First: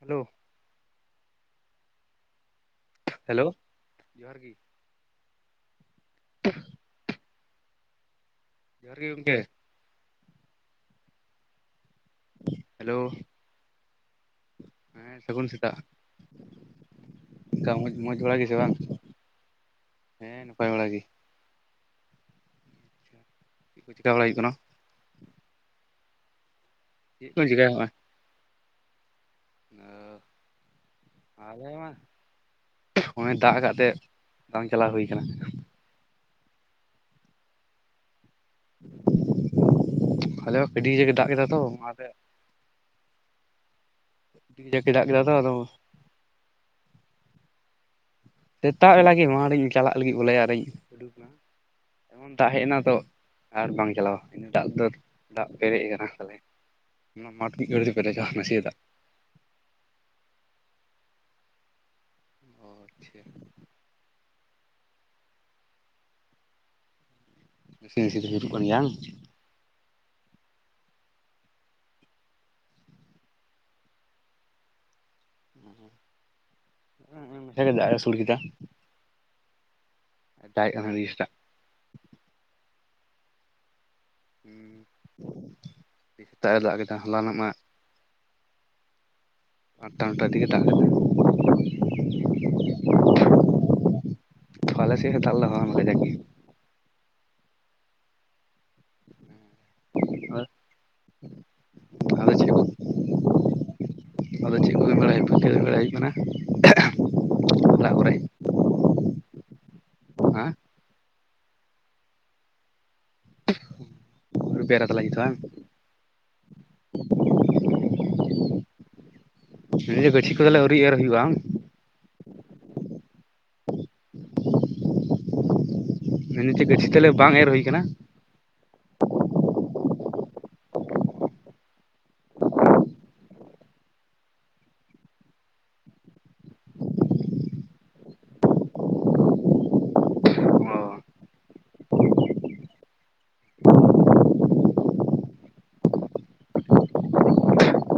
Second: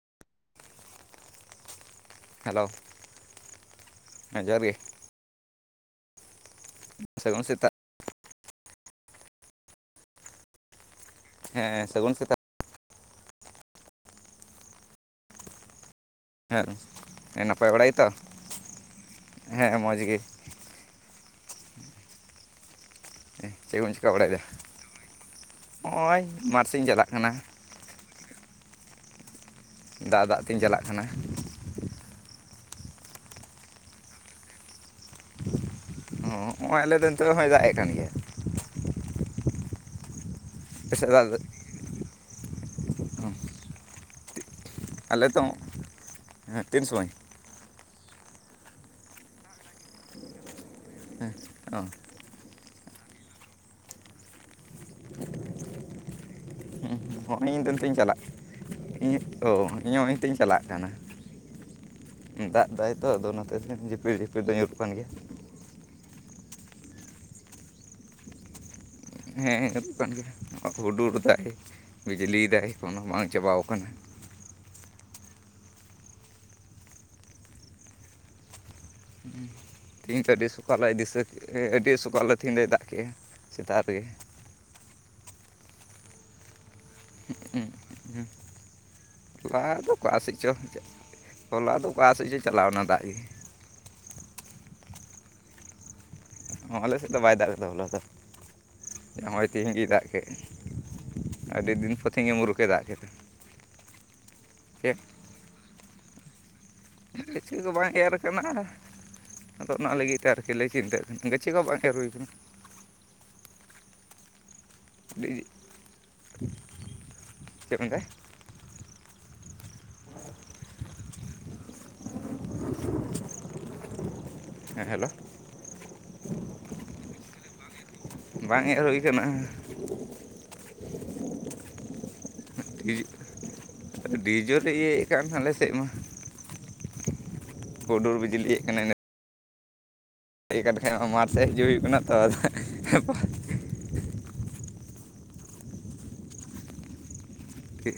Hello, hello, hello, ᱦᱮᱸ ᱡᱚᱦᱟᱨ ᱜᱮ ᱥᱟᱹᱜᱩᱱ ᱥᱮᱛᱟᱜ, ᱡᱚᱦᱟᱨ ᱜᱤ ᱜᱚᱝᱠᱮ, ᱦᱮᱸ ᱦᱮᱸ ᱥᱟᱹᱜᱩᱱ ᱥᱮᱛᱟᱜ ᱦᱮᱞᱳ ᱥᱟᱹᱜᱩᱱ ᱥᱮᱛᱟᱜ, ᱦᱮᱸ ᱱᱟᱯᱟᱭ ᱵᱟᱲᱟᱭ ᱜᱮᱛᱚ ᱢᱚᱸᱡᱽ ᱵᱟᱲᱟ ᱜᱮᱥᱮ ᱦᱮᱸ ᱢᱚᱡᱽ ᱜᱮ, ᱯᱟᱭ ᱵᱟᱲᱟ ᱜᱮ, ᱪᱮᱫ ᱠᱚ ᱵᱮᱱ ᱪᱮᱠᱟ ᱪᱤᱠᱟᱹ ᱵᱟᱲᱟᱭ ᱦᱩᱭᱩᱜ ᱵᱟᱲᱟᱭᱮᱫᱟ ᱠᱟᱱᱟ ᱱᱚᱜᱼᱚᱭ ᱢᱟᱴ ᱥᱮᱫ ᱤᱧ ᱪᱟᱞᱟᱜᱼᱟ ᱪᱮᱫ ᱠᱚᱢ ᱪᱤᱠᱟᱹᱭᱟ ᱱᱚᱜ-ᱚᱭ, ᱫᱟᱜ ᱫᱟᱜ ᱛᱮᱧ ᱪᱟᱞᱟᱜ ᱠᱟᱱᱟ, ᱟᱞᱮ ᱢᱟ ᱱᱚᱜ-ᱚᱭ ᱫᱟᱜ ᱟᱠᱟᱫ ᱛᱮ ᱵᱟᱝ ᱪᱟᱞᱟᱣ ᱦᱩᱭ ᱠᱟᱱᱟ, ᱦᱚᱸᱜᱼᱚᱭ ᱟᱞᱮ ᱫᱚ ᱱᱤᱛᱳᱜ ᱦᱚᱸᱭ ᱫᱟᱜ ᱮ ᱠᱟᱱ ᱜᱮᱭᱟᱭ, ᱟᱞᱮ ᱟᱹᱰᱤ ᱟᱯᱮ ᱥᱮᱫ ᱫᱟᱜ ᱫᱚ? ᱠᱮᱫᱟ ᱛᱚ ᱚᱱᱟᱛᱮ, [inaudible] ᱟᱞᱮ ᱟᱫᱚ ᱛᱚ ᱦᱮᱸ ᱛᱤᱱ ᱥᱚᱢᱚᱭ, ᱥᱮᱛᱟᱜ ᱵᱮᱞᱟ ᱜᱮ ᱢᱟᱴ ᱤᱧ ᱪᱟᱞᱟᱜ ᱞᱟᱹᱜᱤᱫ ᱵᱚᱞᱮ ᱟᱨ ᱨᱤᱧ ᱩᱰᱩᱠ ᱦᱮᱸ ᱮᱱᱟ, ᱚ ᱮᱢᱚᱱ ᱫᱟᱜ ᱦᱮᱡ ᱮᱱᱟ ᱛᱚ ᱟᱨ ᱵᱟᱝ ᱪᱟᱞᱟᱣᱟ, ᱤᱱᱟᱹ ᱫᱟᱜ ᱫᱚ ᱫᱟᱜ ᱯᱮᱨᱮᱡ ᱟᱠᱟᱱᱟ ᱛᱟᱦᱚᱞᱮ ᱚᱱᱟ ᱦᱚᱸᱜᱼᱚᱭ ᱢᱟᱴᱷ ᱤᱧ ᱢᱤᱫ ᱫᱚ ᱜᱷᱟᱹᱲᱤᱡ ᱱᱤᱛᱚᱜ ᱛᱮ ᱤᱧ ᱪᱟᱞᱟᱜ ᱯᱮᱨᱮᱡᱟ ᱱᱟᱥᱮᱭᱟᱜ ᱫᱟᱜ, ᱤᱧ ᱚ ᱤᱧ ᱦᱚᱸ ᱱᱤᱛᱚᱜ ᱤᱧ ᱪᱟᱞᱟᱜ ᱠᱟᱱᱟ, ᱚ ᱫᱟᱜ ᱫᱟᱭᱛᱚ ᱟᱪᱪᱷᱟ ᱟᱫᱚ ᱱᱚᱛᱮ ᱡᱷᱤᱯᱤᱨ ᱡᱷᱤᱯᱤᱨ ᱫᱚ ᱧᱩᱨ ᱠᱟᱱ ᱜᱮᱭᱟ, ᱡᱷᱤᱯᱤᱨ ᱡᱷᱤᱯᱤᱨ ᱧᱩᱨᱩᱜ ᱠᱟᱱ ᱜᱮᱭᱟ ᱵᱟᱝ, ᱦᱮᱸ ᱦᱩᱭᱩᱜ ᱠᱟᱱ ᱜᱮᱭᱟ ᱦᱩᱰᱩᱨ ᱫᱟᱭ ᱵᱤᱡᱽᱞᱤᱭᱮᱫᱟᱭ ᱠᱳᱱᱳ ᱵᱟᱝ ᱪᱟᱵᱟᱣ ᱠᱟᱱᱟ, ᱦᱩᱸ ᱱᱚᱱᱛᱮ ᱫᱚ ᱫᱟᱜ ᱮ ᱟᱥᱳᱲ ᱠᱮᱫᱟ, ᱛᱮᱦᱤᱧ ᱛᱚ ᱟᱹᱰᱤ ᱫᱟᱜ ᱮᱜ ᱥᱚᱠᱟᱞ ᱠᱟᱱᱟ ᱫᱤᱥᱟᱹ ᱥᱮᱛᱟᱜ ᱟᱹᱰᱤ ᱥᱚᱠᱟᱞ ᱞᱮ ᱛᱤᱦᱤᱧ ᱫᱟᱜ ᱫᱟᱜ ᱠᱮᱫᱼᱟ ᱥᱮᱛᱟᱜ ᱨᱮᱜᱮ ᱦᱩᱸ ᱥᱮᱛᱟᱜ ᱨᱮ ᱫᱟᱜ ᱠᱮᱫᱟ ᱦᱚᱞᱟᱱᱚᱜ ᱢᱟ, ᱦᱩᱸ ᱦᱚᱞᱟ ᱫᱚ ᱟᱴᱴᱟ ᱚᱠᱟ ᱱᱚᱴᱟ ᱥᱮᱫ ᱫᱤᱠᱮ ᱪᱚ ᱫᱟᱜ ᱠᱮᱫᱟ ᱦᱚᱞᱟ ᱫᱚ ᱚᱠᱟ ᱥᱮᱫ ᱪᱚ ᱪᱟᱞᱟᱣᱱᱟ ᱫᱟᱜ ᱜᱮ, ᱟᱞᱮ ᱥᱮᱛ ᱦᱚᱸ ᱫᱟᱜ ᱞᱮᱫᱟ ᱦᱚᱞᱟ [inaudible] ᱚ ᱟᱞᱮ ᱥᱮᱫ ᱫᱚ ᱵᱟᱭ ᱫᱟᱜ ᱠᱟᱫᱟ ᱦᱚᱞᱟ ᱫᱚ, ᱦᱚᱸᱜ-ᱭ ᱛᱮᱦᱮᱧ ᱜᱮᱭ ᱫᱟᱜ ᱠᱮᱫ ᱟᱹᱰᱤ ᱫᱤᱱ ᱯᱚᱨᱚᱛᱮ ᱟᱫᱚ ᱪᱮᱫ ᱢᱩᱨᱩ ᱠᱚ ᱠᱮᱫ ᱫᱟᱜ ᱠᱮᱫᱟ, ᱟᱫᱚ ᱪᱮᱫ ᱠᱚᱵᱤᱱ ᱵᱟᱲᱟᱭ ᱯᱩᱛᱷᱤᱱ ᱩᱭᱩᱝ ᱦᱩᱭᱩᱜ ᱠᱟᱱᱟ ᱪᱮᱫ ᱜᱮ ᱵᱟᱝ ᱚᱲᱟᱜ ᱠᱚᱨᱮ ᱮᱨ ᱠᱟᱱᱟ, ᱟᱫᱚ ᱚᱱᱟ ᱞᱟᱹᱜᱤᱫ ᱛᱮ ᱟᱨᱠᱤ ᱞᱮ ᱦᱟᱸ ᱪᱤᱱᱛᱟᱹᱜ ᱠᱟᱱᱟ ᱜᱟᱹᱪᱷᱤ ᱠᱚ ᱵᱟᱝ ᱦᱟᱹᱨ ᱦᱩᱭ ᱠᱟᱱᱟ, ᱵᱮᱨᱚ ᱟᱹᱰᱤ ᱵᱟᱝ ᱪᱮᱫ ᱢᱮᱱᱫᱟ [inaudible] ᱜᱟᱹᱪᱷᱤ ᱠᱚᱫᱚᱞᱮ ᱟᱹᱣᱨᱤ ᱮᱨ ᱦᱩᱭᱩᱜᱼᱟ ᱵᱟᱝ, ᱦᱮᱸ ᱦᱮᱞᱳ, ᱜᱟᱹᱪᱷᱤ ᱛᱟᱦᱞᱮ ᱵᱟᱝ ᱮᱨ ᱦᱩᱭᱩ ᱠᱟᱱᱟ, ᱵᱟᱝ ᱮᱨ ᱦᱩᱭ ᱠᱟᱱᱟ, ᱟᱹᱰᱤ ᱡᱳᱨ ᱤᱭᱟᱹᱭᱮᱫ ᱠᱟᱱ ᱟᱞᱮ ᱥᱮᱫ ᱢᱟ, ᱦᱩᱰᱚᱨ ᱵᱤᱡᱽᱞᱤᱭᱮᱫ ᱠᱟᱱᱟ ᱱᱤᱛᱼᱼ ᱦᱮᱡ ᱚ ᱠᱟᱱ ᱠᱷᱟᱡ ᱢᱟᱴᱷ ᱥᱮᱫ ᱦᱤᱡᱩᱜ ᱦᱩᱭᱩᱜ ᱠᱟᱱᱟ ᱛᱚ [unintelligible] ᱴᱷᱤᱠ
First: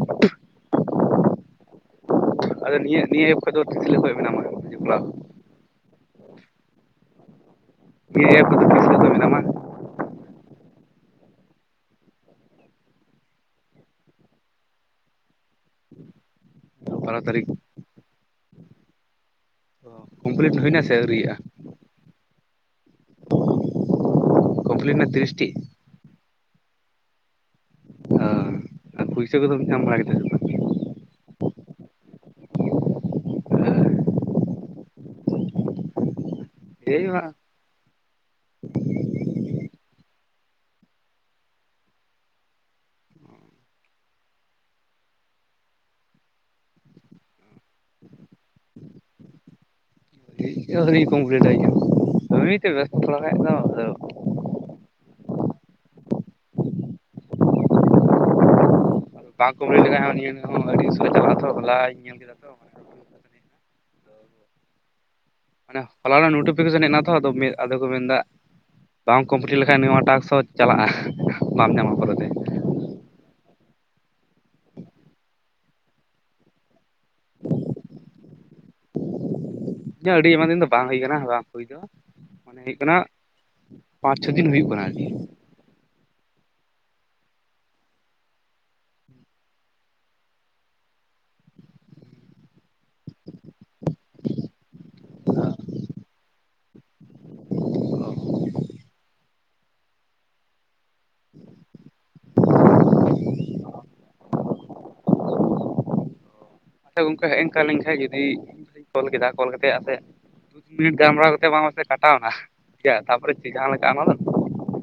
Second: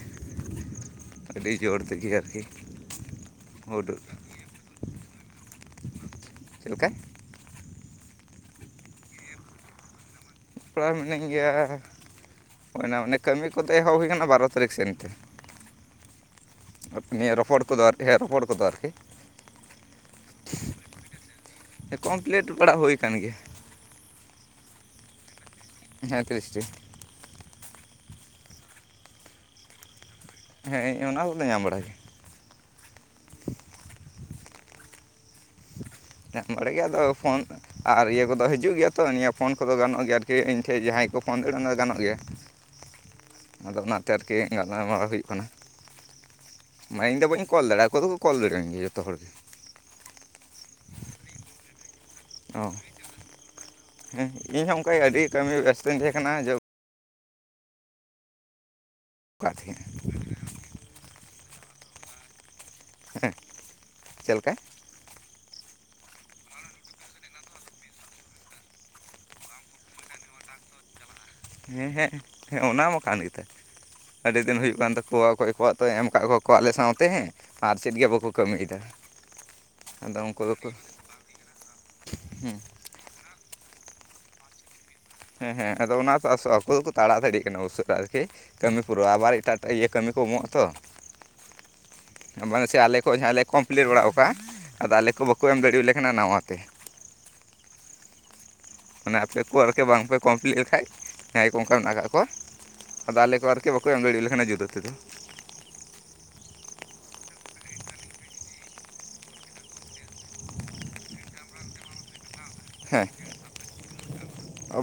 ᱟᱹᱰᱤ ᱡᱳᱨ ᱛᱮᱜᱮ ᱟᱨᱠᱤᱼᱼ ᱟᱫᱚ ᱱᱤᱭᱟᱹ ᱱᱤᱭᱟᱹ ᱮᱯ ᱨᱮᱫᱚ ᱛᱤᱥ ᱠᱷᱚᱡ ᱫᱚ ᱢᱮᱱᱟᱢᱟ ᱾ ᱪᱮᱫ ᱞᱮᱠᱟ ᱾ ᱱᱤᱭᱟᱹ ᱮᱯᱥ ᱠᱚᱨᱮ ᱫᱚ ᱛᱤᱥ ᱠᱷᱚᱱ ᱢᱮᱱᱟᱢᱟ ᱾ ᱯᱨᱟᱭ ᱢᱤᱱᱟᱹᱧ ᱜᱮᱭᱟ ᱦᱩᱭᱱᱟ ᱚᱱᱮ ᱠᱟᱹᱢᱤ ᱠᱚᱫᱚ ᱮᱦᱚᱵ ᱦᱩᱭ ᱟᱠᱟᱱᱟ ᱵᱟᱨᱚ ᱛᱟᱹᱨᱤᱠᱷ ᱥᱮᱱ ᱾ ᱵᱟᱨᱚ ᱱᱤᱭᱟᱹ ᱛᱟᱹᱨᱤᱠᱷ ᱨᱚᱯᱚᱲ ᱠᱚᱫᱚ ᱦᱮᱸ ᱨᱚᱯᱚᱲ ᱠᱚᱫᱚ ᱟᱨᱠᱤ ᱼᱼ ᱠᱚᱢᱯᱞᱤᱴ ᱦᱩᱭᱱᱟ ᱥᱮ ᱟᱹᱣᱨᱤᱭᱟᱜᱼᱟ? ᱠᱚᱢᱯᱞᱤᱴ ᱵᱟᱲᱟ ᱦᱩᱭ ᱟᱠᱟᱱ ᱜᱮᱭᱟ ᱾ ᱠᱚᱢᱯᱞᱤᱴ ᱮᱱᱟ ᱛᱤᱨᱤᱥᱴᱤ ᱾ ᱦᱮᱸ ᱛᱤᱨᱤᱥᱴᱤ ᱾ ᱚᱸ ᱟᱨ ᱯᱩᱭᱥᱟᱹ ᱠᱚᱫᱚᱢ ᱧᱟᱢ ᱵᱟᱲᱟ ᱠᱮᱫᱟ? ᱵᱟᱝ ᱦᱮᱸ ᱚᱱᱟ ᱠᱚᱫᱚ ᱧᱟᱢ ᱵᱟᱲᱟ ᱜᱮᱭᱟ ᱾ [unintelligible] ᱧᱟᱢ ᱵᱟᱲᱟ ᱜᱮ ᱮᱭ ᱟᱫᱚ ᱯᱷᱳᱱᱼᱼ ᱟᱨ ᱤᱭᱟᱹ ᱠᱚᱫᱚ ᱦᱤᱡᱩᱜ ᱜᱮᱭᱟ ᱛᱚ, ᱱᱤᱭᱟᱹ ᱯᱷᱳᱱ ᱠᱚᱫᱚ ᱜᱟᱱᱚᱜ ᱜᱮᱭᱟ ᱟᱨᱠᱤ ᱤᱧ ᱴᱷᱮᱱ ᱡᱟᱦᱟᱸᱭ ᱠᱚ ᱯᱷᱳᱱ ᱫᱟᱲᱮᱭᱟᱜᱼᱟ ᱚᱱᱟ ᱫᱚ ᱜᱟᱱᱚᱜ ᱜᱮᱭᱟ ᱾ ᱟᱫᱚ ᱚᱱᱟᱛᱮ ᱟᱨᱠᱤ ᱜᱟᱞᱢᱟᱨᱟᱣ ᱦᱩᱭᱩᱜ ᱠᱟᱱᱟ ᱾ ᱢᱟᱭ ᱤᱧᱫᱚ ᱵᱟᱹᱧ ᱠᱚᱞ ᱫᱟᱲᱮᱼᱟ, ᱟᱠᱚ ᱫᱚ ᱠᱚᱞ ᱫᱟᱲᱮᱭᱮᱱ ᱜᱮᱭᱟ ᱡᱷᱚᱛᱚ ᱦᱚᱲ ᱜᱮ ᱾ ᱤᱧ ᱦᱚᱸ ᱟᱹᱭᱨᱤᱧ ᱠᱚᱢᱯᱥᱞᱥᱴᱟ ᱮᱢᱱᱤ ᱚ ᱛᱮ ᱵᱮᱥᱛᱚ ᱛᱷᱚᱲᱟ ᱠᱟᱡ ᱫᱚᱼᱼ ᱦᱮᱸ ᱤᱧ ᱦᱚᱸ ᱚᱱᱠᱟ ᱜᱮ ᱟᱹᱰᱤ ᱠᱟᱹᱢᱤ ᱨᱮ ᱵᱮᱥᱛᱧ ᱛᱟᱦᱮᱸ ᱠᱟᱱᱟ ᱡᱚ ᱚᱠᱟ ᱵᱟᱝᱠᱚ ᱛᱟᱦᱮᱸᱫ ᱢᱮᱱ ᱞᱮᱠᱷᱟᱡ ᱦᱚᱸ ᱱᱤᱭᱟᱹ ᱟᱹᱰᱤ ᱩᱥᱟᱹᱨᱟ ᱛᱚ ᱦᱚᱞᱟᱧ ᱧᱮᱞ ᱠᱮᱫᱟ ᱛᱚ ᱾ ᱦᱮᱸ ᱪᱮᱫ ᱞᱮᱠᱟ, ᱢᱟᱱᱮ ᱦᱚᱞᱟ ᱨᱮᱱᱟᱜ ᱱᱳᱴᱤᱯᱷᱤᱠᱮᱥᱚᱱ ᱦᱮᱡᱱᱟ ᱛᱚ, ᱟ ᱟᱫᱚ ᱠᱚ ᱢᱮᱱ ᱮᱫᱟ ᱵᱟᱝ ᱠᱚᱢᱯᱞᱤᱞᱤᱴ ᱞᱮᱠᱷᱟᱱᱡ ᱱᱚᱣᱟ ᱴᱟᱥ ᱦᱚᱸᱼᱼ ᱪᱟᱞᱟᱜᱼᱟ, ᱵᱟᱢ ᱦᱮᱸ ᱧᱟᱢᱟ ᱦᱮᱸ ᱯᱚᱨᱮᱛᱮ ᱾ ᱦᱮᱸ ᱚᱱᱟ ᱢᱟ ᱠᱟᱱ ᱜᱮᱛᱟᱭ ᱟᱹᱰᱤ ᱫᱤᱱ ᱦᱩᱭᱩᱜ ᱠᱟᱱ ᱛᱟᱠᱚᱣᱟ ᱚᱠᱚᱭ ᱠᱚᱣᱟᱜ ᱫᱚ ᱮᱢ ᱟᱠᱟᱫ ᱠᱚᱣᱟ ᱠᱚ ᱟᱞᱮ ᱥᱟᱶᱛᱮ ᱦᱮᱸ ᱾ ᱟᱨ ᱪᱮᱫ ᱜᱮ ᱵᱟᱠᱚ ᱠᱟᱹᱢᱤᱭᱮᱫᱟ ᱾ ᱤᱧ ᱦᱚᱸ ᱟᱹᱰᱤ ᱟᱭᱢᱟ ᱫᱤᱱ ᱫᱚ ᱵᱟᱝ ᱦᱩᱭ ᱠᱟᱱᱟ ᱵᱟᱝ ᱦᱩᱭ ᱫᱚ, ᱢᱟᱱᱮ ᱦᱩᱭᱩᱜ ᱠᱟᱱᱟᱼᱼ ᱯᱟᱸᱪ ᱪᱷᱚ ᱫᱤᱱ ᱦᱩᱭᱩᱜ ᱠᱟᱱᱟ ᱟᱨᱠᱤ ᱾ ᱦᱮᱸ ᱦᱮᱸ ᱟᱫᱚ ᱚᱱᱟ ᱟᱠᱚ ᱫᱚᱠᱚ ᱛᱟᱲᱟ ᱫᱟᱲᱤᱭᱟᱜ ᱠᱟᱱᱟ ᱩᱥᱟᱹᱨᱟ ᱟᱨᱠᱤ ᱾ ᱠᱟᱹᱢᱤ ᱯᱩᱨᱟᱹ ᱟᱵᱟᱨ ᱮᱴᱟᱜᱟᱜ ᱤᱭᱟᱹ ᱠᱟᱹᱢᱤ ᱠᱚ ᱮᱢᱚᱜᱼᱟ ᱛᱚ ᱾ ᱵᱟᱝ ᱥᱮ ᱟᱞᱮ ᱠᱷᱚᱡ ᱡᱟᱦᱟᱸ ᱞᱮ ᱠᱚᱢᱯᱤᱞᱤᱴ ᱵᱟᱲᱟᱜᱼᱟ ᱚᱠᱟᱼᱼ ᱟᱫᱚ ᱟᱞᱮ ᱠᱚ ᱵᱟᱠᱚ ᱮᱢ ᱫᱟᱲᱮᱣᱟᱞᱮ ᱠᱟᱱᱟ ᱱᱟᱣᱟ ᱛᱮ ᱾ ᱢᱟᱱᱮ ᱟᱯᱮ ᱠᱚ ᱟᱨᱠᱤ ᱵᱟᱝ ᱯᱮ ᱠᱚᱢᱯᱞᱤᱴ ᱞᱮᱠᱷᱟᱡ ᱡᱟᱦᱟᱸᱭ ᱠᱚ ᱚᱱᱠᱟ ᱞᱟᱜᱟᱜ ᱟᱠᱚ ᱾ ᱟᱫᱚ ᱟᱞᱮ ᱠᱚ ᱟᱨᱠᱤ ᱵᱟᱠᱚ ᱮᱢ ᱫᱟᱲᱮᱭᱟᱞᱮ ᱠᱟᱱᱟ ᱡᱩᱫᱟᱹ ᱛᱮᱫᱚ ᱾ [inaudible] ᱟᱪᱪᱷᱟ ᱜᱚᱢᱠᱮ ᱦᱮᱡ ᱦᱮ ᱠᱷᱟᱱ ᱡᱩᱫᱤ ᱤᱧ ᱠᱚᱞ ᱠᱮᱫᱟ ᱠᱚᱞ ᱠᱟ ᱠᱟᱛᱮ ᱟ ᱥᱮᱫᱼᱼ ᱫᱩᱥ ᱢᱤᱱᱤᱴ ᱜᱟᱞᱢᱟᱨᱟᱣ ᱠᱟᱛᱮᱫ ᱵᱟᱝ ᱢᱟᱥᱮ ᱠᱟᱴᱟᱣ ᱮᱱᱟ ᱦᱮᱸ ᱛᱟᱨᱯᱚᱨᱮ ᱪᱮᱫ ᱡᱟᱦᱟᱸ ᱞᱮᱠᱟ ᱚᱱᱟ ᱫᱚ ᱾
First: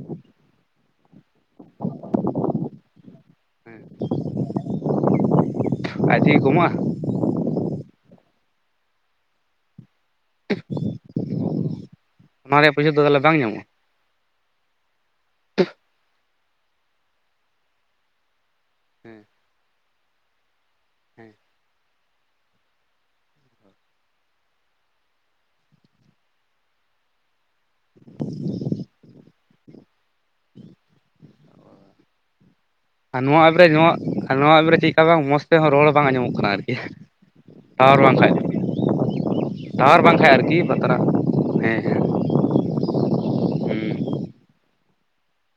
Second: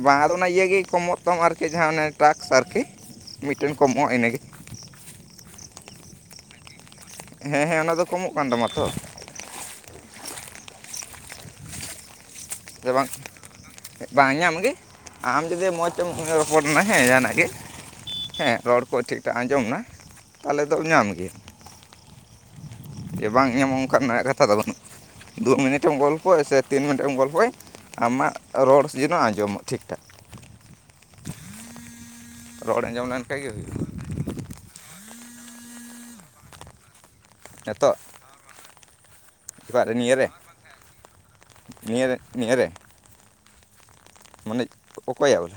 ᱵᱟᱝ ᱟᱫᱚ ᱚᱱᱟ ᱤᱭᱟᱹ ᱜᱮ ᱠᱚᱢᱚᱜ ᱛᱟᱢ ᱟᱨᱠᱤ ᱡᱟᱦᱟᱸᱮ ᱴᱨᱟᱠᱥ ᱟᱨᱠᱤ ᱢᱤᱫᱴᱮᱱ ᱠᱚᱢᱚᱜᱼᱟ ᱤᱱᱟᱹᱜᱮ ᱾ ᱟᱡᱤ ᱠᱚᱢᱟᱼᱼ ᱦᱮᱸ ᱦᱮᱸ ᱚᱱᱟ ᱫᱚ ᱠᱚᱢᱚᱜ ᱠᱟᱱ ᱛᱟᱢᱟ ᱛᱚ ᱾ ᱚᱱᱟ ᱨᱮᱭᱟᱜ ᱯᱚᱭᱥᱟ ᱫᱚ ᱛᱟᱦᱚᱞᱮ ᱵᱟᱝ ᱧᱟᱢᱚᱜᱼᱟ? ᱵᱟᱝ ᱧᱟᱢᱜᱮ ᱟᱢ ᱡᱩᱫᱤ ᱢᱚᱡᱽ ᱛᱮᱢ ᱵᱮᱱᱟᱣᱼᱼ ᱨᱚᱯᱚᱲ ᱮᱱᱟ ᱦᱮᱸ ᱡᱟᱦᱟᱱᱟᱜ ᱜᱮ ᱦᱮᱸ ᱨᱚᱲ ᱠᱚ ᱦᱮᱸ ᱴᱷᱤᱠᱴᱷᱟᱠ ᱟᱸᱡᱚᱢ ᱮᱱᱟ ᱛᱟᱦᱚᱞᱮ ᱫᱚᱢ ᱧᱟᱢ ᱦᱮᱸ ᱜᱮᱭᱟ ᱾ ᱡᱮ ᱵᱟᱝ ᱮᱢ ᱚᱱᱠᱟ ᱨᱮᱱᱟᱜ ᱠᱟᱛᱷᱟ ᱫᱚ ᱵᱟᱹᱱᱩᱜᱼᱟ ᱫᱩ ᱢᱤᱱᱤᱴᱮᱢ ᱜᱚᱞᱯᱚᱼᱟ ᱥᱮ ᱛᱤᱱ ᱢᱤᱱᱤᱴᱮᱢ ᱜᱚᱞᱯᱚᱭᱼᱼ ᱟᱢᱟᱜ ᱨᱚᱲ ᱡᱮᱱᱚ ᱟᱸᱡᱚᱢᱚᱜ ᱴᱷᱤᱠ ᱴᱷᱟᱠ ᱨᱚᱲ ᱟᱸᱡᱚᱢ ᱟᱨ ᱞᱮᱱᱠᱟᱱ ᱱᱚᱣᱟ ᱜᱮ ᱮᱯ ᱨᱮ ᱦᱩᱭᱩᱜᱼᱟ᱾ ᱱᱚᱣᱟ ᱟᱨ ᱱᱚᱣᱟ ᱮᱵ ᱨᱮ ᱪᱮᱫᱠᱟ ᱵᱟᱝ ᱢᱚᱡᱽ ᱛᱮᱦᱚᱸ ᱨᱚᱲ ᱵᱟᱝ ᱟᱸᱡᱚᱢᱚᱜ ᱠᱟᱱᱟ ᱟᱨᱠᱤ ᱱᱤᱛᱚᱜ ᱴᱟᱨ ᱵᱟᱝᱠᱷᱟᱡ ᱮᱵᱟᱨ ᱴᱟᱣᱟᱨ ᱱᱤᱭᱟᱹᱨᱮ ᱵᱟᱝᱠᱷᱟᱡ ᱟᱨᱠᱤ ᱵᱟᱛᱨᱚ ᱦᱮᱸ ᱦᱮᱸ ᱱᱤᱭᱟᱹ ᱨᱮ ᱦᱩᱸ ᱢᱟᱱᱮ ᱚᱠᱚᱭᱟᱜ ᱵᱚᱞᱮ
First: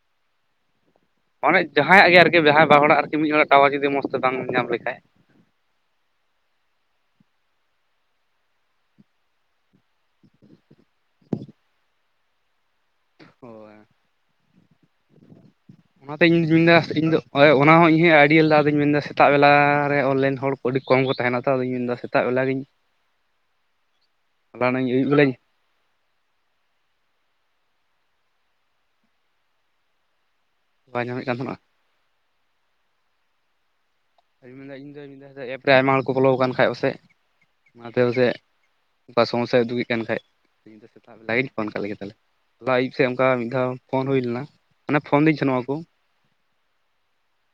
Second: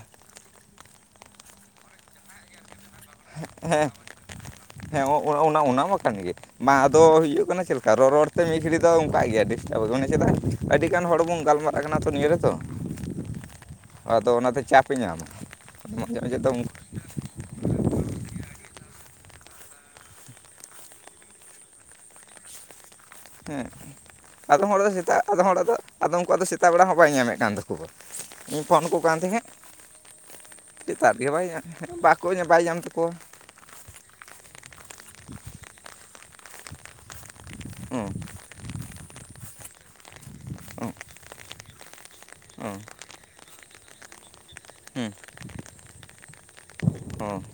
ᱚᱱᱮ ᱡᱟᱦᱟᱸᱭᱟᱜ ᱜᱮ ᱟᱨᱠᱤ ᱡᱟᱦᱟᱸᱭ ᱵᱟ ᱦᱚᱲᱟᱜ ᱟᱨᱠᱤ ᱢᱤᱫ ᱦᱚᱲᱟᱜ ᱴᱟᱣᱟᱨ ᱡᱩᱫᱤ ᱦᱮᱸ ᱢᱚᱡᱽ ᱛᱮ ᱵᱟᱝ ᱧᱟᱢ ᱞᱮᱠᱷᱟᱡ ᱦᱮᱸ ᱚ- ᱚᱱᱟ ᱚᱱᱟ ᱢᱟ ᱠᱟᱱ ᱜᱮ ᱵᱟᱝ ᱟᱫᱚ ᱦᱩᱭᱩᱜ ᱠᱟᱱᱟ ᱪᱮᱫ ᱞᱮᱠᱟ ᱨᱚ ᱨᱚᱲ ᱛᱮ ᱢᱤᱫ ᱜᱷᱟᱹᱲᱤᱡ ᱫᱚ ᱚᱱᱠᱟᱜ ᱜᱮᱭᱟ ᱰᱤᱥᱴᱟᱵ ᱫᱚ ᱪᱮᱫᱟᱜ ᱟᱹᱰᱤ ᱜᱟᱱ ᱦᱚᱲ ᱵᱚᱱ ᱜᱟᱞᱢᱟᱨᱟᱜ ᱠᱟᱱᱟ ᱛᱚ ᱱᱤᱭᱟᱹ ᱨᱮᱛᱚ᱾ ᱟᱫᱚ ᱚᱱᱟᱛᱮ ᱪᱟᱯᱮ ᱧᱟᱢᱟ [unintelligible] ᱦᱳᱭ ᱚᱱᱟ ᱦᱚᱸ ᱤᱧᱦᱚᱸ ᱟ ᱟᱭᱰᱤᱭᱟᱮᱞ ᱞᱮᱫᱟ ᱟᱫᱚᱧ ᱢᱮᱱᱮᱫᱟ ᱥᱮᱛᱟᱜ ᱵᱮᱞᱟᱨᱮ ᱚᱱ ᱞᱤᱱ ᱦᱚᱲ ᱠᱚ ᱟᱹᱰᱤ ᱠᱚᱢ ᱠᱚ ᱛᱟᱦᱮᱱᱟ ᱛᱚ ᱟᱫᱚᱧ ᱢᱮᱱᱮᱫᱟ ᱥᱮᱛᱟᱜ ᱵᱮᱞᱟᱜᱮᱧ [inaudible] ᱦᱮᱸ ᱟᱫᱚᱢ ᱦᱚᱲ ᱫᱚ ᱥᱮᱛᱟᱜ ᱟᱫᱚᱢ ᱦᱚᱲᱟᱜ ᱫᱚ ᱟᱫᱚ ᱩᱱᱠᱩᱣᱟᱜ ᱫᱚ ᱥᱮᱛᱟᱜ ᱵᱮᱲᱟ ᱦᱚᱸ ᱵᱟᱭ ᱧᱟᱢᱮᱫ ᱠᱟᱱ ᱛᱟᱠᱚᱣᱟ ᱤᱧ ᱯᱷᱳᱱ ᱟᱠᱠᱚ ᱠᱟᱱ ᱛᱟᱦᱮᱸᱫ ᱞᱮᱛᱟᱜ ᱧᱟᱢᱮᱫ ᱜᱮ ᱠᱟᱱ ᱵᱟᱭ ᱛᱟᱦᱮᱱᱟ ᱧᱟᱢ ᱵᱟᱠᱚ ᱵᱟᱭ ᱧᱟᱢ ᱛᱟᱠᱚᱣᱟ᱾ ᱟᱫᱚᱧ ᱢᱮᱱᱫᱟ ᱤᱧᱫᱚᱧ ᱢᱮᱱᱫᱟ ᱮᱯ ᱨᱮ ᱟᱭᱢᱟ ᱦᱚᱲ ᱠᱚ ᱯᱷᱚᱞᱚᱣ ᱟᱠᱟᱱ ᱠᱷᱟᱡ ᱯᱟᱥᱮᱡ ᱚᱱᱟᱛᱮ ᱦᱮᱸ ᱯᱟᱥᱮᱡ ᱚᱱᱠᱟ ᱥᱚᱢᱳᱥᱟᱭ ᱩᱫᱩᱜᱮᱫ ᱠᱟᱱ ᱠᱷᱟᱡ ᱤᱧ ᱫᱚ ᱥᱮᱛᱟᱜ ᱵᱮᱞᱟ ᱜᱤᱧ ᱯᱷᱳᱱ ᱠᱟᱫ ᱞᱮᱜᱮ ᱛᱟᱦᱚᱞᱮ ᱦᱮᱸ ᱦᱚᱞᱟ ᱟᱹᱭᱩᱵ ᱥᱮᱫ ᱚᱱᱠᱟ ᱢᱤᱫ ᱫᱷᱟᱣ ᱯᱷᱳᱱ ᱦᱩᱭ ᱞᱮᱱᱟ ᱢᱟᱱᱮ ᱯᱷᱳᱱᱫᱤᱧ ᱛᱟᱦᱮᱱᱚᱜᱼᱟᱠᱚ ᱦᱮᱸ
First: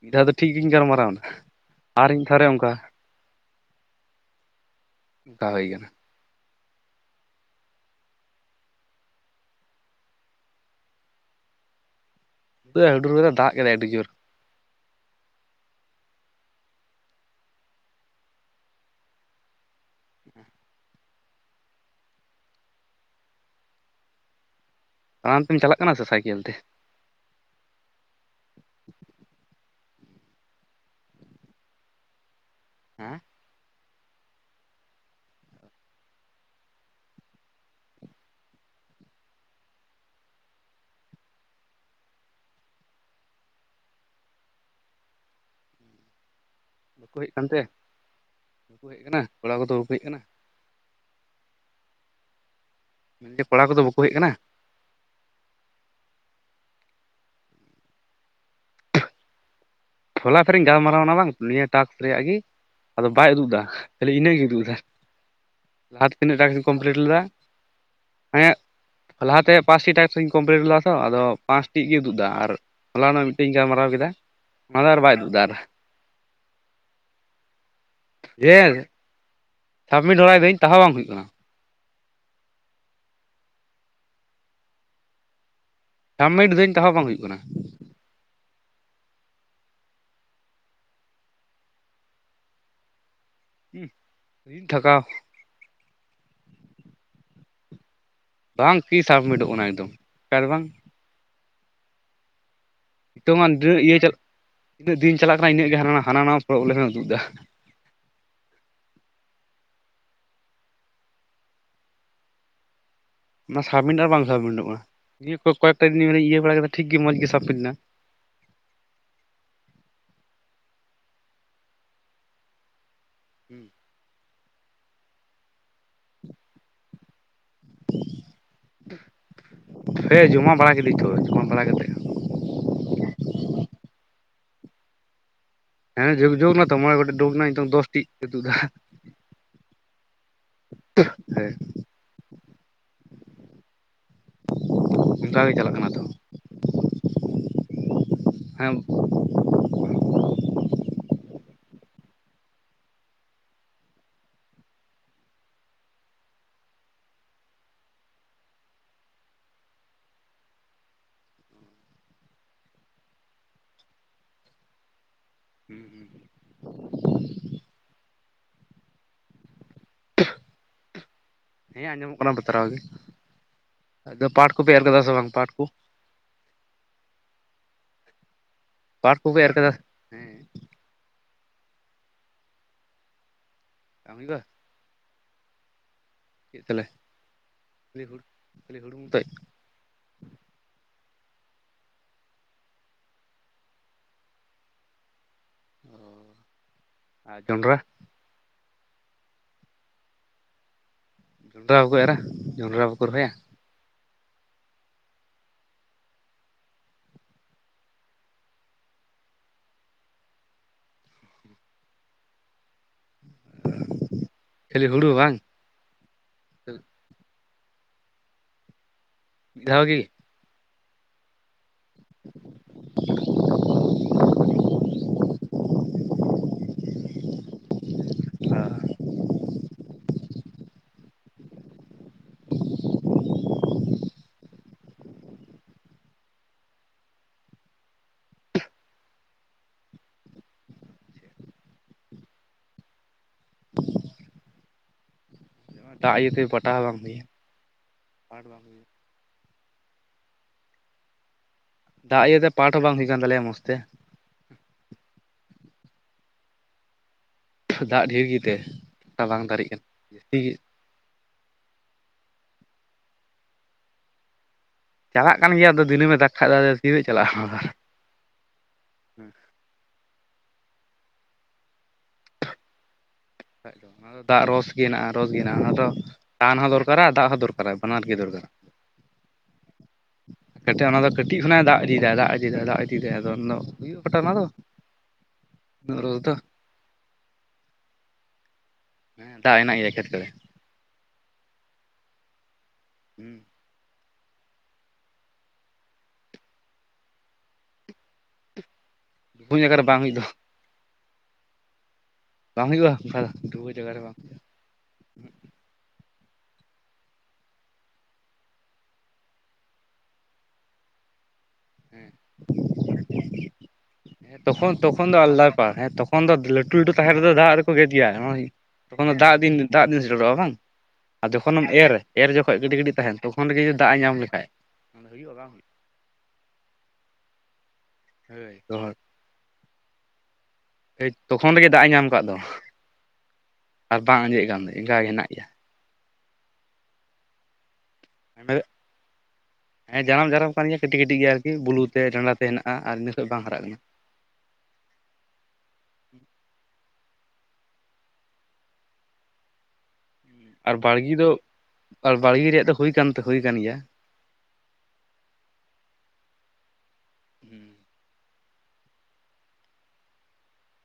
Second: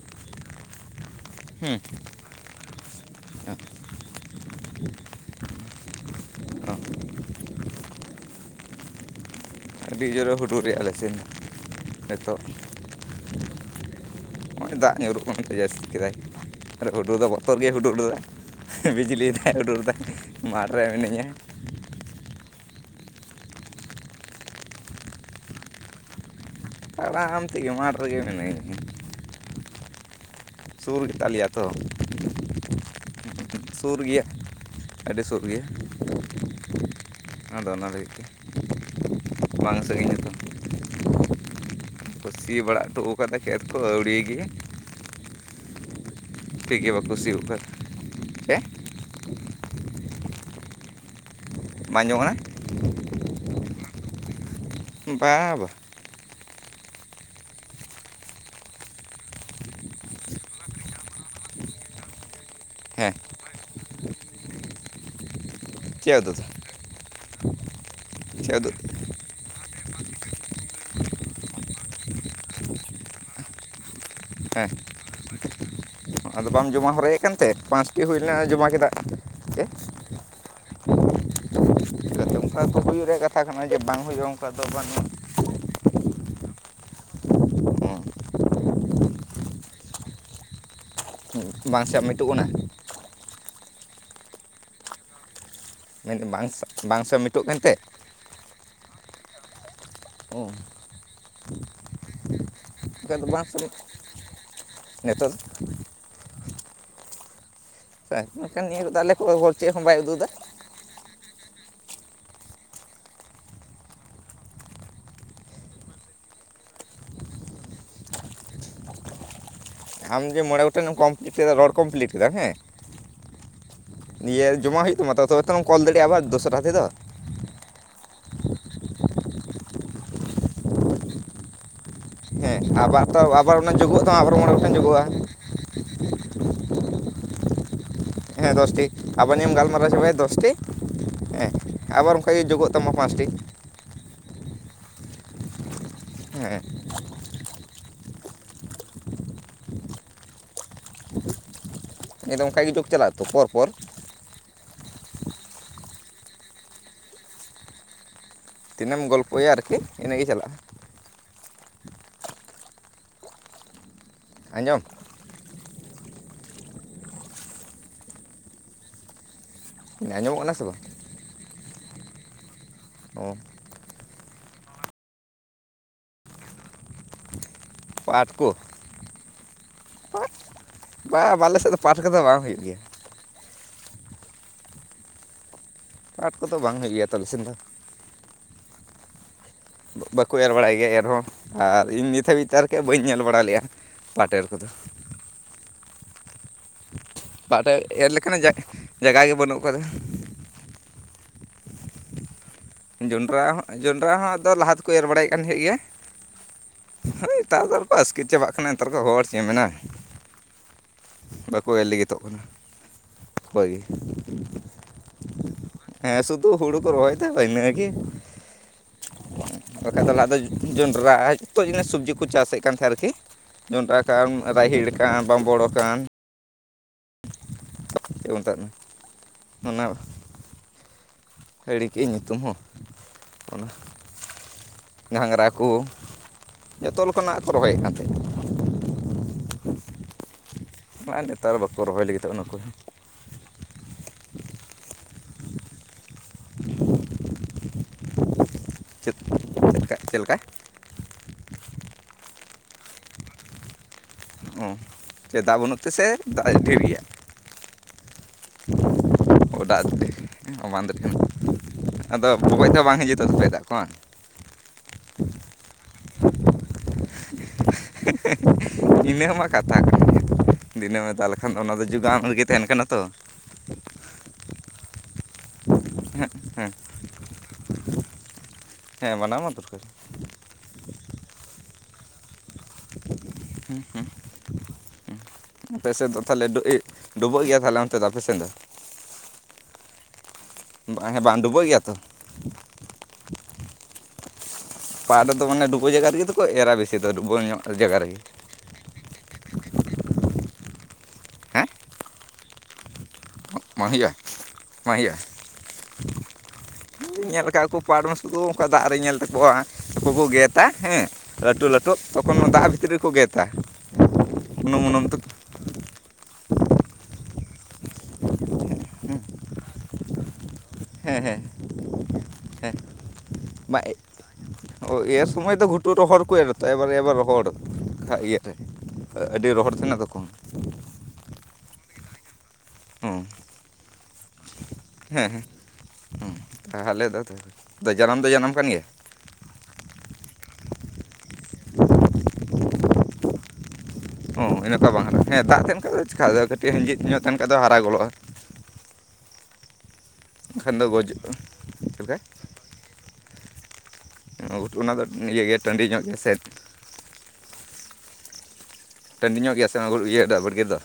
ᱢᱤᱫ ᱫᱷᱟᱣ ᱫᱚ ᱴᱷᱤᱠ ᱜᱤᱧ ᱜᱟᱞᱢᱟᱨᱟᱣᱱᱟ ᱦᱮᱸ ᱟᱨ ᱤᱧ ᱫᱷᱟᱣ ᱨᱮ ᱚᱱᱠᱟ [unintelligible] ᱚᱱᱠᱟ ᱦᱩᱭ ᱠᱟᱱᱟ᱾ ᱦᱮᱸ ᱟᱹᱰᱤ ᱡᱳᱨᱮ ᱦᱩᱰᱩᱨ ᱨᱮᱭᱟᱜ ᱟᱞᱮ ᱥᱮᱱ ᱱᱤᱛᱚᱜ ᱩᱱᱟᱹᱜ ᱦᱟᱹᱰᱩᱨ ᱠᱟᱫᱟ ᱫᱟᱜ ᱠᱮᱫᱟᱭ ᱟᱹᱰᱤ ᱡᱳᱨ ᱱᱚᱜᱼᱚᱭ ᱫᱟᱜ ᱧᱩᱨᱩᱜ ᱦᱚᱸ ᱡᱟᱹᱥᱛᱤ ᱠᱮᱫᱟᱭ ᱟᱨ ᱦᱩᱰᱩᱨ ᱫᱚ ᱵᱚᱛᱚᱨ ᱜᱮᱭ ᱦᱩᱰᱩᱨ ᱮᱫᱟ᱾ ᱵᱤᱡᱽᱞᱤ ᱫᱟᱭ ᱩᱰᱩᱨ ᱫᱟᱭ ᱢᱟᱴᱷ ᱨᱮ ᱢᱤᱱᱟᱹᱧᱟ᱾ ᱛᱟᱲᱟᱢ ᱛᱮᱢ ᱪᱟᱞᱟᱜ ᱠᱟᱱᱟ ᱥᱮ ᱥᱟᱭᱠᱮᱞ ᱛᱮ? ᱛᱟᱲᱟᱢ ᱛᱮᱜᱮ ᱢᱟᱴ ᱨᱮᱜᱮ ᱢᱤᱱᱟᱹᱧ ᱦᱚᱸ ᱥᱩᱨ ᱜᱮᱛᱟ ᱞᱮᱭᱟ ᱛᱚ ᱦᱮᱸ ᱥᱩᱨ ᱜᱮᱭᱟ᱾ ᱟᱹᱰᱤ ᱥᱩᱨ ᱜᱮᱭᱟ ᱟᱫᱚ ᱚᱱᱟ ᱞᱟᱹᱜᱤᱫ ᱛᱮ ᱵᱟᱝ ᱥᱟᱺᱜᱤᱧ ᱟᱛᱚ ᱠᱚ ᱥᱤ ᱵᱟᱲᱟ ᱦᱚᱴᱚ ᱠᱟᱫᱟ ᱠᱷᱮᱛ ᱠᱚ ᱟᱹᱣᱲᱤ ᱜᱮ ᱴᱷᱤᱠ ᱜᱮ ᱵᱟᱠᱚ ᱦᱮᱡ ᱥᱤ ᱟᱠᱟᱱ ᱛᱮ ᱟᱠᱟᱫᱟ ᱮ ᱱᱟᱦ ᱠᱚᱲᱟ ᱠᱚᱫᱚ ᱵᱟᱠᱚ ᱦᱮᱡ ᱟᱠᱟᱱᱟ᱾ ᱵᱟᱝ ᱡᱚᱢ ᱠᱟᱱᱟ᱾ ᱢᱮᱱᱫᱟᱮ ᱠᱚᱲᱟ ᱠᱚᱫᱚ ᱵᱟᱠᱚ ᱦᱮᱡ ᱟᱠᱟᱱᱟ᱾ ᱵᱟ ᱵᱟ ᱦᱚᱞᱟ ᱯᱷᱮᱨᱤᱧ ᱜᱟᱞᱢᱟᱨᱟᱣ ᱮᱱᱟ ᱵᱟᱝ ᱱᱤᱭᱟᱹ ᱴᱟᱠᱥ ᱨᱮᱭᱟᱜ ᱜᱮ ᱟᱫᱚ ᱦᱮᱸ ᱵᱟᱭ ᱩᱫᱩᱜ ᱮᱫᱟ ᱠᱷᱟᱹᱞᱤ ᱤᱱᱟᱹᱜᱮ ᱩᱫᱩᱜ ᱮᱫᱟ᱾ ᱟᱨ ᱪᱮᱫ ᱩᱛᱩ ᱛᱤᱱᱟᱹᱜ ᱫᱚ ᱴᱟᱥᱠᱥᱤᱧ ᱠᱚᱢᱯᱞᱤᱴ ᱞᱮᱫᱟ᱾ ᱪᱮᱫ ᱦᱮᱸ ᱟᱫᱚ ᱞᱟᱦᱟᱛᱮ ᱯᱟᱸᱪᱴᱤ ᱴᱟᱥᱠ ᱤᱧ ᱠᱚᱢᱯᱤᱞᱤᱴ ᱞᱮᱫᱟ ᱛᱚ ᱟᱫᱚ ᱯᱟᱸᱪᱴᱤ ᱜᱮ ᱩᱫᱩᱜ ᱮᱫᱟ ᱟᱨ ᱦᱚᱞᱟ ᱱᱚᱜ ᱢᱤᱫᱴᱮᱡ ᱤᱧ ᱜᱟᱞᱢᱟᱨᱟᱣ ᱠᱮᱫᱟ ᱦᱮᱸ ᱚᱱᱟ ᱫᱚ ᱟᱨ ᱵᱟᱭ ᱩᱫᱩᱜ ᱮᱫᱟ ᱟᱨ ᱟᱫᱚ ᱵᱟᱢ ᱡᱚᱢᱟ ᱦᱚᱨᱟᱭᱮᱫ ᱠᱟᱱᱛᱮ ᱯᱟᱸᱪᱴᱤ ᱦᱩᱭᱱᱟ ᱡᱚᱢᱟ ᱠᱮᱫᱟ᱾ ᱡᱮ ᱮ ᱥᱟᱵᱢᱤᱴ ᱦᱚᱨᱟᱭᱮᱫᱟᱹᱧ ᱛᱟᱦᱟᱣ ᱵᱟᱝ ᱦᱩᱭᱩᱜ ᱠᱟᱱᱟ? ᱪᱤᱠᱟᱹᱛᱮ ᱚᱱᱠᱟ ᱫᱚ ᱦᱩᱭᱩᱜ ᱨᱮᱭᱟᱜ ᱠᱟᱛᱷᱟ ᱠᱟᱱᱟ ᱡᱮ ᱵᱟᱝ ᱦᱩᱭᱩᱜᱼᱟ ᱚᱱᱠᱟ ᱫᱚ ᱵᱟᱝᱩᱜᱼᱟ ᱾ ᱥᱟᱵᱢᱤᱴ ᱫᱟᱹᱧ ᱛᱟᱣ ᱦᱚᱸ ᱵᱟᱝ ᱦᱩᱭᱩᱜ ᱠᱟᱱᱟ ᱾ ᱵᱟᱝ ᱥᱟᱵᱢᱤᱴᱚᱜ ᱠᱟᱱᱟ ᱾ ᱩᱸᱜ ᱨᱤᱞ ᱴᱷᱟᱠᱟᱣ ᱢᱮᱱᱫᱟ ᱵᱟᱝ ᱥᱟᱜ ᱵᱟᱝ ᱥᱟᱵᱢᱤᱴᱚᱜ ᱠᱟᱱᱛᱮ? ᱵᱟᱝ ᱠᱤ ᱥᱟᱵᱢᱤᱴᱚᱜ ᱠᱟᱱᱟ ᱮᱠᱫᱚᱢ, ᱠᱟᱨ ᱵᱟᱝ ᱚᱱᱠᱟ ᱾ ᱫᱚ ᱱᱤᱛᱚᱝ ᱵᱟᱝ ᱦᱟ ᱥᱟᱵᱢᱤᱴ ᱰᱨᱟᱹ ᱤᱭᱟᱹ ᱪᱟᱞᱟᱜ ᱛᱤᱱᱟᱹᱜ ᱫᱤᱱ ᱱᱤᱛᱚᱜ ᱪᱟᱞᱟᱜ ᱠᱟᱱᱟ ᱤᱱᱟᱹᱜ ᱜᱮ ᱦᱟᱱᱟᱱᱟ ᱦᱟᱱᱟ ᱱᱟᱣᱟ ᱯᱨᱚᱵᱽᱞᱮᱢᱮᱢ ᱮ ᱩᱫᱩᱜ ᱫᱟ ᱾ ᱠᱟᱭ ᱢᱮᱱᱠᱷᱟᱱ ᱱᱤᱭᱟᱹ ᱠᱚᱫᱚ ᱟᱞᱮ ᱠᱚᱣᱟᱜ ᱦᱚᱲ ᱪᱮᱜ ᱦᱚᱸ ᱵᱟᱭ ᱩᱫᱩᱜ ᱮᱫᱟ ᱾ ᱚᱱᱟ ᱥᱟᱵᱢᱤᱱᱴ ᱟᱨ ᱵᱟᱝ ᱥᱟᱵᱢᱤᱱᱴᱚᱜᱼᱟ ᱱᱤᱭᱟᱹ ᱠᱚ ᱠᱚᱭᱮᱠᱴᱟ ᱫᱤᱱ ᱦᱚᱞᱤᱧ ᱤᱭᱟᱹ ᱵᱟᱲᱟ ᱠᱮᱫᱟ ᱴᱷᱤᱠ ᱜᱤ ᱢᱚᱸᱡᱽ ᱜᱮ ᱥᱟᱵᱯᱤᱴ ᱱᱟ ᱾ ᱟᱢ ᱡᱮ ᱢᱚᱬᱮ ᱜᱚᱴᱮᱝ ᱮᱢ ᱠᱚᱢᱯᱞᱤᱴ ᱠᱮᱫᱟ ᱨᱚᱲ ᱠᱚᱢᱯᱞᱤᱴ ᱠᱮᱫᱟ ᱦᱮᱸ ᱾ ᱦᱮᱸ ᱾ ᱱᱤᱭᱟᱹ ᱡᱚᱢᱟ ᱦᱩᱭᱩᱜ ᱛᱟᱢᱟ ᱛᱚ ᱛᱚᱵᱮ ᱛᱚᱢ ᱠᱚᱞ ᱫᱟᱲᱮᱜ ᱟᱵᱟᱨ ᱫᱚᱥᱨᱟ ᱛᱮᱫᱚ ᱾ ᱦᱮᱸ ᱡᱚᱢᱟ ᱵᱟᱲᱟ ᱠᱤᱫᱤᱧ ᱛᱚ ᱡᱚᱢᱟ ᱵᱟᱲᱟ ᱠᱟᱛᱮ ᱦᱮᱸ ᱟᱵᱟᱨ ᱛᱚ ᱟᱵᱟᱨ ᱡᱳᱜᱚᱜ ᱛᱟᱢᱟ ᱟᱵᱟᱨ ᱢᱚᱬᱮ ᱜᱚᱴᱟᱝ ᱡᱩᱜᱚᱜᱼᱟ ᱾ ᱦᱮᱸ ᱡᱩᱽ ᱱᱟᱛᱚ ᱢᱚᱬᱮ ᱜᱚᱴᱮᱡ ᱰᱩᱵ ᱱᱟᱜ ᱱᱤᱛᱚᱝ ᱫᱚᱥ ᱴᱤᱜ ᱾ ᱦᱮᱸ ᱫᱚᱥᱴᱤ, ᱟᱵᱟᱨ ᱱᱤᱭᱟᱹᱢ ᱜᱟᱞᱢᱟᱨᱟᱣ ᱪᱟᱵᱟᱭᱟ ᱫᱚᱥᱴᱤ, ᱦᱮᱸ ᱾ ᱟᱵᱟᱨ ᱚᱝᱠᱟᱜᱮ ᱡᱳᱜᱚᱜ ᱛᱟᱢᱟ ᱯᱟᱸᱥᱴᱤ ᱾ ᱚᱝᱠᱟ ᱜᱮ ᱪᱟᱞᱟᱜ ᱠᱟᱱᱟ ᱛᱚ ᱾ ᱦᱮᱸ ᱾ ᱦᱮᱸᱵ ᱾ ᱱᱤᱭᱟᱹ ᱫᱚ ᱚᱝᱠᱟ ᱜᱮ ᱡᱳᱠᱽ ᱪᱟᱞᱟᱜᱼᱟ ᱛᱚ ᱯᱚᱨᱯᱚᱨ ᱾ ᱛᱤᱱᱟᱹᱜ ᱮᱢ ᱜᱚᱞᱯᱚᱭᱟ ᱟᱨᱠᱤ ᱤᱱᱟᱹᱜᱮ ᱪᱟᱞᱟᱜᱼᱟ ᱾ ᱟᱸᱡᱚᱢ! ᱦᱩᱸ, ᱦᱩᱸ, ᱦᱩᱸ ᱾ ᱟᱸᱡᱚᱢᱚᱜ ᱠᱟᱱᱟ ᱥᱮ ᱵᱟ? ᱦᱮᱸ ᱟᱸᱡᱚᱢᱚᱜ ᱠᱟᱱᱟ ᱵᱟᱛᱨᱟᱣ ᱜᱮ ᱾ ᱚ ᱾ ᱟᱫᱚ ᱯᱟᱴ ᱠᱚᱯᱮ ᱮᱨ ᱠᱟᱫᱟ ᱥᱮ ᱵᱟᱝ ᱯᱟᱴ ᱠᱚ? ᱯᱟᱴ ᱠᱚ? ᱯᱟᱴᱷ ᱠᱚᱯᱮ ᱮᱨ ᱠᱟᱫᱟ ᱥᱮ? ᱯᱟᱴ ᱵᱟ ᱵᱟᱞᱮ ᱥᱮᱫ ᱫᱚ ᱯᱟᱴᱷ ᱠᱚᱫᱚ ᱵᱟᱝ ᱦᱩᱭᱩᱜ ᱜᱮᱭᱟ ᱾ ᱵᱟᱝ ᱦᱩᱭᱩᱜᱼᱟ ᱾ ᱯᱟᱴᱷ ᱠᱚᱫᱚ ᱵᱟᱝ ᱦᱩᱭᱩᱜ ᱜᱮᱭᱟ ᱟᱞᱮ ᱥᱮᱱ ᱫᱚ ᱾ ᱠᱷᱟᱞᱤ ᱦᱩᱲ ᱠᱷᱟᱞᱤ ᱦᱩᱲᱩ ᱛᱮᱜ ᱾ ᱵᱟ-ᱵᱟᱠᱚ ᱮᱨ ᱵᱟᱲᱟᱭ ᱜᱮᱭᱟ ᱮᱨᱦᱚᱸ ᱟᱨ ᱤᱧ ᱱᱤᱛ ᱦᱟᱹᱵᱤᱡ ᱟᱨᱠᱤ ᱵᱟᱹᱧ ᱧᱮᱞ ᱵᱟᱲᱟ ᱞᱮᱜᱼᱟ ᱯᱟᱴᱷ‌ ᱮᱨ ᱠᱚᱫᱚ ᱾ ᱚ ᱟᱨ ᱵᱟᱴᱷ ᱡᱚᱱᱰᱨᱟ ᱮ-ᱮᱨ ᱞᱮᱠᱟᱱᱟᱜ ᱡᱟᱜ ᱡᱟᱭᱜᱟ ᱜᱮ ᱵᱟᱹᱱᱩᱜ ᱠᱟᱫᱟ ᱾ ᱡᱚᱸᱱᱰᱨᱟ ᱦᱚᱠᱚ ᱮᱨᱟ? ᱡᱚᱱᱰᱨᱟ ᱵᱟᱠᱚ ᱨᱚᱦᱚᱭᱟ ᱡᱚᱸᱱᱰᱨᱟ ᱦᱚᱸ ᱡᱚᱸᱱᱰᱨᱟ ᱦᱚᱸ ᱟᱫᱚ ᱞᱟᱦᱟ ᱛᱮᱠᱚ ᱮᱨ ᱵᱟᱲᱟᱭᱮᱜ ᱠᱟᱱ ᱛᱟᱦᱮᱸᱫ ᱜᱮᱭᱟ ᱾ ᱦᱳᱭ ᱛᱟᱨ ᱯᱚᱨᱮ ᱠᱚ ᱟᱥᱠᱮᱛ ᱪᱟᱵᱟᱜ ᱠᱟᱱᱟ ᱱᱮᱛᱟᱨ ᱠᱚ ᱦᱚᱲ ᱪᱮᱫ ᱢᱮᱱᱟ ᱾ ᱵᱟᱠᱚ ᱮᱨ ᱞᱟᱹᱜᱤᱛᱚᱜ ᱠᱟᱱᱟ ᱾ ᱦᱳᱭ, ᱠᱷᱟᱹᱞᱤ ᱦᱩᱲᱩ ᱵᱟᱝ ᱦᱮᱸ ᱥᱩᱫᱷᱩ ᱦᱩᱲᱩ ᱠᱚ ᱨᱚᱦᱚᱭᱫᱟ ᱛᱚ ᱤᱱᱟᱸ ᱜᱮ, ᱢᱤᱫ ᱫᱷᱟᱣ ᱜᱮ ᱵᱟᱠᱷᱟᱡ ᱫᱚ ᱞᱟ ᱫᱚ ᱡᱚᱸᱱᱰᱨᱟᱭ ᱛᱚᱜ ᱡᱤᱱᱤᱥ ᱥᱚᱵᱽᱡᱤ ᱠᱚ ᱪᱟᱥᱮᱜ ᱠᱟᱱ ᱛᱟᱦᱮᱸ ᱟᱨᱠᱤ, ᱡᱚᱸᱱᱰᱨᱟ ᱠᱟᱱ ᱨᱟᱦᱮᱤᱲ ᱠᱟᱱ ᱵᱟᱢᱵᱚᱲ ᱠᱟᱱ ᱪᱮᱫ ᱢᱮᱛᱟᱜ ᱚᱱᱟ ᱚᱱᱟ ᱦᱤᱲᱤᱧ ᱠᱮᱜ ᱟᱹᱧ ᱧᱩᱛᱩᱢ ᱦᱚᱸ ᱚᱱᱟ ᱜᱷᱟᱸᱝᱜᱽᱨᱟ ᱠᱚ ᱡᱚᱛᱚ ᱞᱮᱠᱟᱱᱟᱜ ᱠᱚ ᱨᱚᱦᱚᱭᱮᱫ ᱠᱟᱱ ᱛᱟᱦᱮᱸᱫ ᱾ ᱢᱟ ᱱᱮᱛᱟᱨ ᱵᱟᱠᱚ ᱨᱚᱦᱚᱭ ᱞᱟᱹᱜᱤᱫᱚᱜ ᱚᱱᱟ ᱠᱚ ᱾ ᱫᱟᱜ ᱤᱭᱟᱹᱛᱮ ᱯᱟᱴᱟ ᱦᱚᱸ ᱵᱟᱝ ᱦᱩᱭᱩᱜᱼᱟ ᱯᱟᱴᱷ ᱵᱟᱝ ᱦᱩᱭᱩᱜᱼᱟ ᱾ ᱪᱮᱫ ᱪᱮᱫ ᱪᱮᱫ ᱞᱮᱠᱟ? ᱫᱟᱜ ᱤᱭᱟᱹᱛᱮ ᱯᱟᱴᱷ ᱦᱚᱸ ᱵᱟᱝ ᱦᱩᱭᱩᱜ ᱠᱟᱱ ᱛᱟᱞᱮᱭᱟ ᱢᱚᱸᱡᱽ ᱛᱮ ᱾ ᱚᱸ ᱪᱮ ᱫᱟᱜ ᱵᱟᱹᱱᱩᱜ ᱛᱮᱥᱮ ᱫᱟᱜ ᱮ ᱰᱷᱮᱨ ᱜᱮᱭᱟ? ᱫᱟᱜ ᱰᱷᱮᱨ ᱜᱮᱛᱮ ᱵᱟᱝ ᱚᱸ ᱫᱟᱨᱮᱜ ᱠᱟᱱᱟ ᱫᱟᱜ [unintelligible] ᱡᱟᱹᱥᱛᱤ ᱜᱮ ᱨᱮ ᱟᱫᱚ ᱵᱚᱜᱚᱡ ᱫᱚ ᱵᱟᱝ ᱦᱤᱡᱩᱜᱼᱟ ᱛᱚ ᱫᱟᱜ ᱠᱚᱢᱟ ᱾ ᱪᱟᱞᱟᱜ ᱠᱟᱱ ᱜᱮᱭᱟ ᱟᱫᱚ ᱫᱤᱱᱟᱹᱢ ᱮ ᱫᱟᱜ ᱠᱷᱟᱡ ᱫᱚ ᱟᱫᱚ ᱛᱤᱨᱮ ᱪᱟᱞᱟᱜᱼᱟ ᱾ ᱤᱱᱟᱹ ᱢᱟ ᱠᱟᱛᱷᱟ ᱠᱟᱱ ᱜᱮᱭᱟ ᱾ ᱫᱤᱱᱟᱹᱢ ᱮ ᱫᱟᱜ ᱞᱮᱠᱷᱟᱱ ᱫᱚ ᱚᱱᱟ ᱫᱚ ᱡᱩᱜᱟᱣ ᱨᱮᱜᱮ ᱛᱟᱦᱮᱱ ᱠᱟᱱᱟ ᱛᱚ ᱾ ᱚᱱᱟ ᱫᱚ ᱫᱟᱜ ᱨᱚᱥ ᱜᱮ ᱦᱮᱱᱟᱜᱼᱟ ᱨᱚᱥ ᱜᱮ ᱦᱮᱱᱟᱜᱼᱟ ᱾ ᱚᱱᱟ ᱫᱚ ᱦᱮᱸ ᱴᱟᱱ ᱦᱮᱸ ᱦᱚᱸ ᱫᱚᱨᱠᱟᱨᱟ ᱫᱟᱜ ᱦᱚᱸ ᱫᱚᱨᱠ ᱟᱨᱟ ᱵᱟᱱᱟᱨ ᱜᱤ ᱫᱚᱨᱠᱟᱨᱟ ᱾ ᱦᱮᱸ ᱵᱟᱱᱟᱨ ᱢᱟ ᱫᱚᱨᱠᱟᱨ ᱾ ᱠᱟᱹᱴᱤᱡ ᱚᱱᱟ ᱫᱚ ᱠᱟᱹᱴᱤᱡ ᱠᱷᱚᱱᱟᱜ ᱮ ᱫᱟᱜ ᱤᱫᱤ ᱮᱫᱟ ᱫᱟᱜ ᱤᱫᱤ ᱮᱫᱟ ᱫᱟᱜ ᱤᱫᱤ ᱮᱫᱟᱭ ᱟᱫᱚ ᱚᱱᱟ ᱫᱚ ᱦᱮᱸ ᱦᱩᱭᱩᱜ [unintelligible] ᱚᱱᱟ ᱫᱚ ᱟᱯᱮ ᱥᱮᱫ ᱫᱚ ᱛᱟᱦᱚᱞᱮ ᱰᱩᱵᱩᱜᱚᱜ ᱜᱮᱭᱟ ᱛᱟᱦᱚᱞᱮ ᱚᱱᱛᱮ ᱫᱚ ᱟᱯᱮ ᱥᱮᱫ ᱫᱚ? ᱫᱟᱜ ᱦᱮᱱᱟᱜ ᱜᱮᱭᱟ ᱠᱷᱮᱛ ᱠᱚᱨᱮ ᱾ ᱵᱟᱝᱟ ᱵᱟᱝ ᱰᱩᱵᱟᱹᱜ ᱜᱮᱭᱟ ᱛᱚ? ᱦᱮᱸ ᱾ ᱯᱟᱴᱷ ᱨᱮᱫᱚ ᱢᱟᱱᱮ ᱰᱩᱵᱟᱹᱣ ᱡᱟᱭᱜᱟ ᱨᱮᱜᱮ ᱫᱚᱠᱚ ᱮᱨᱟ ᱵᱮᱥᱤ ᱫᱚ ᱰᱩᱵᱟᱹᱣ ᱧᱚᱜ ᱡᱟᱭᱜᱟ ᱨᱮᱜᱮ ᱾ ᱦᱩᱭ ᱡᱟᱭᱜᱟ ᱨᱮ ᱵᱟᱝ ᱦᱩᱭᱩᱜ ᱫᱚ ᱾ ᱦᱮᱸ ᱵᱟᱝ ᱦᱩᱭᱩᱜᱼᱟ? ᱰᱩᱵᱟᱹ ᱵᱟᱝ ᱡᱟᱭᱜᱟ ᱨᱮ ᱦᱩᱭᱩᱜᱼᱟ ᱵᱟᱝ ᱦᱩᱭᱩᱜᱼᱟ ᱾ ᱧᱮᱞ ᱟᱠᱟᱜ ᱠᱚ ᱯᱟᱴᱷ ᱠᱚ ᱚᱱᱠᱟ ᱫᱟᱜ ᱨᱮᱧ ᱧᱮᱞ ᱛᱟᱠᱚᱣᱟ ᱩᱱᱠᱩ ᱠᱚ ᱜᱮᱫᱟ, ᱦᱮᱸ ᱾ ᱞᱟᱹᱴᱩ ᱞᱟᱹᱴᱩ ᱦᱮᱸ ᱛᱚᱠᱷᱚᱱ ᱢᱟ ᱫᱟᱜ ᱵᱷᱤᱛᱨᱤ ᱨᱮᱠᱚ ᱜᱮᱫᱟ ᱾ ᱦᱮᱸ ᱛᱚᱠᱷᱚᱱ ᱛᱚᱠᱷᱱ ᱫᱚ ᱟᱞᱟᱫᱟ ᱵᱮᱯᱟᱨ ᱦᱮᱸ ᱛᱚᱠ ᱛᱚᱠᱷᱚᱱ ᱫᱚ ᱞᱟᱹᱴᱩ ᱞᱟᱹᱴᱩ ᱛᱟᱦᱮᱸ ᱨᱮᱫᱚ ᱫᱟᱜ ᱨᱮᱠᱚ ᱜᱮᱫ ᱜᱮᱭᱟ ᱾ ᱛᱚᱠᱷᱚᱱ ᱫᱚ ᱫᱟᱜ ᱫᱤᱱ ᱫᱟᱜ ᱫᱤᱱ ᱥᱮᱴᱮᱨᱚᱜᱼᱟ ᱵᱟᱝ ᱦᱮᱸ ᱾ ᱟᱨ ᱦᱮᱸ ᱡᱚᱠᱷᱚᱱᱮᱢ ᱮᱨ ᱮᱨ ᱡᱚᱠᱷᱚᱱ ᱦᱮᱸ ᱠᱟᱴᱤᱡ ᱠᱟᱴᱤᱡ ᱛᱟᱦᱮᱱ ᱛᱚᱠᱷᱚᱱ ᱨᱮᱜᱮ ᱡᱩᱫᱤ ᱫᱟᱜ ᱮ ᱧᱟᱢ ᱞᱮᱠᱷᱟᱡ ᱚᱸ ᱮᱨ ᱦᱩᱭᱩᱜᱼᱟ ᱵᱟᱝ ᱥᱚᱢᱚᱭ ᱫᱚ ᱜᱷᱩᱴᱩ ᱨᱚᱦᱚᱲ ᱠᱚ ᱮᱨᱟᱱᱛᱚ ᱮᱵᱟᱨ ᱮᱵᱟᱨ ᱨᱚᱦᱚᱲ ᱠᱷᱟᱡ ᱤᱭᱟᱹᱛᱮ ᱟᱹᱰᱤ ᱨᱚᱦᱚᱲ ᱛᱟᱦᱮᱱᱟ ᱛᱟᱠᱚ ᱾ ᱛᱚᱠᱷᱚᱱ ᱨᱮᱜᱮ ᱫᱟᱜ ᱮ ᱧᱟᱢ ᱟᱠᱟᱫ ᱫᱚ ᱦᱮᱸ ᱟᱨ ᱵᱟᱝ ᱟᱸᱡᱮᱫ ᱠᱟᱱ ᱫᱚ ᱤᱱᱠᱟᱹ ᱜᱮ ᱦᱮᱱᱟᱜ ᱦᱮᱸ ᱜᱮᱭᱟ ᱾ ᱛᱟᱦᱚᱞᱮ ᱫᱚ ᱡᱟᱱᱟᱢ ᱫᱚ ᱡᱟᱱᱟᱢ ᱟᱭᱢᱟ ᱟᱠᱟᱱ ᱜᱮᱭᱟ? ᱦᱮᱸ ᱡᱟᱱᱟᱢ ᱡᱟᱱᱟᱢ ᱠᱟᱱ ᱜᱮᱭᱟ ᱠᱟᱹᱴᱤᱡ ᱠᱟᱹᱴᱤᱡ ᱜᱮ ᱟᱨᱠᱤ ᱵᱩᱞᱩ ᱛᱮ ᱰᱟᱸᱨᱟ ᱛᱮ ᱦᱮᱱᱟᱜ ᱟᱨ ᱤᱱᱟᱹ ᱠᱷᱚᱡ ᱵᱟᱝ ᱦᱟᱨᱟᱜ ᱠᱟᱱᱟ ᱾ [unintelligible] ᱫᱚ ᱦᱟᱨᱟ ᱜᱚᱫᱚᱜᱼᱟ ᱾ ᱵᱟᱠᱷᱟᱱ ᱟᱨ ᱜᱚᱡᱚᱜᱼᱟ ᱵᱟᱲᱜᱮ ᱫᱚ ᱟᱨ ᱪᱮᱫ ᱵᱟᱲᱜᱮ ᱨᱮᱭᱟᱜ ᱫᱚ ᱦᱩᱭ ᱠᱟᱱ ᱛᱮ ᱦᱩᱭ ᱠᱟᱱ ᱜᱮᱭᱟ ᱾ ᱚ ᱚᱱᱟᱫᱚ ᱤᱭᱟᱹ ᱜᱮ ᱴᱟᱺᱰᱤ ᱧᱚᱜ ᱜᱮᱥᱮᱫ ᱾ [inaudible] ᱴᱟᱺᱰᱤᱧᱚᱜ ᱜᱮᱭᱟ ᱥᱮ ᱚᱱᱟ ᱤᱭᱟᱹ ᱵᱟᱹᱲᱜᱮᱫ ᱫᱚ ᱾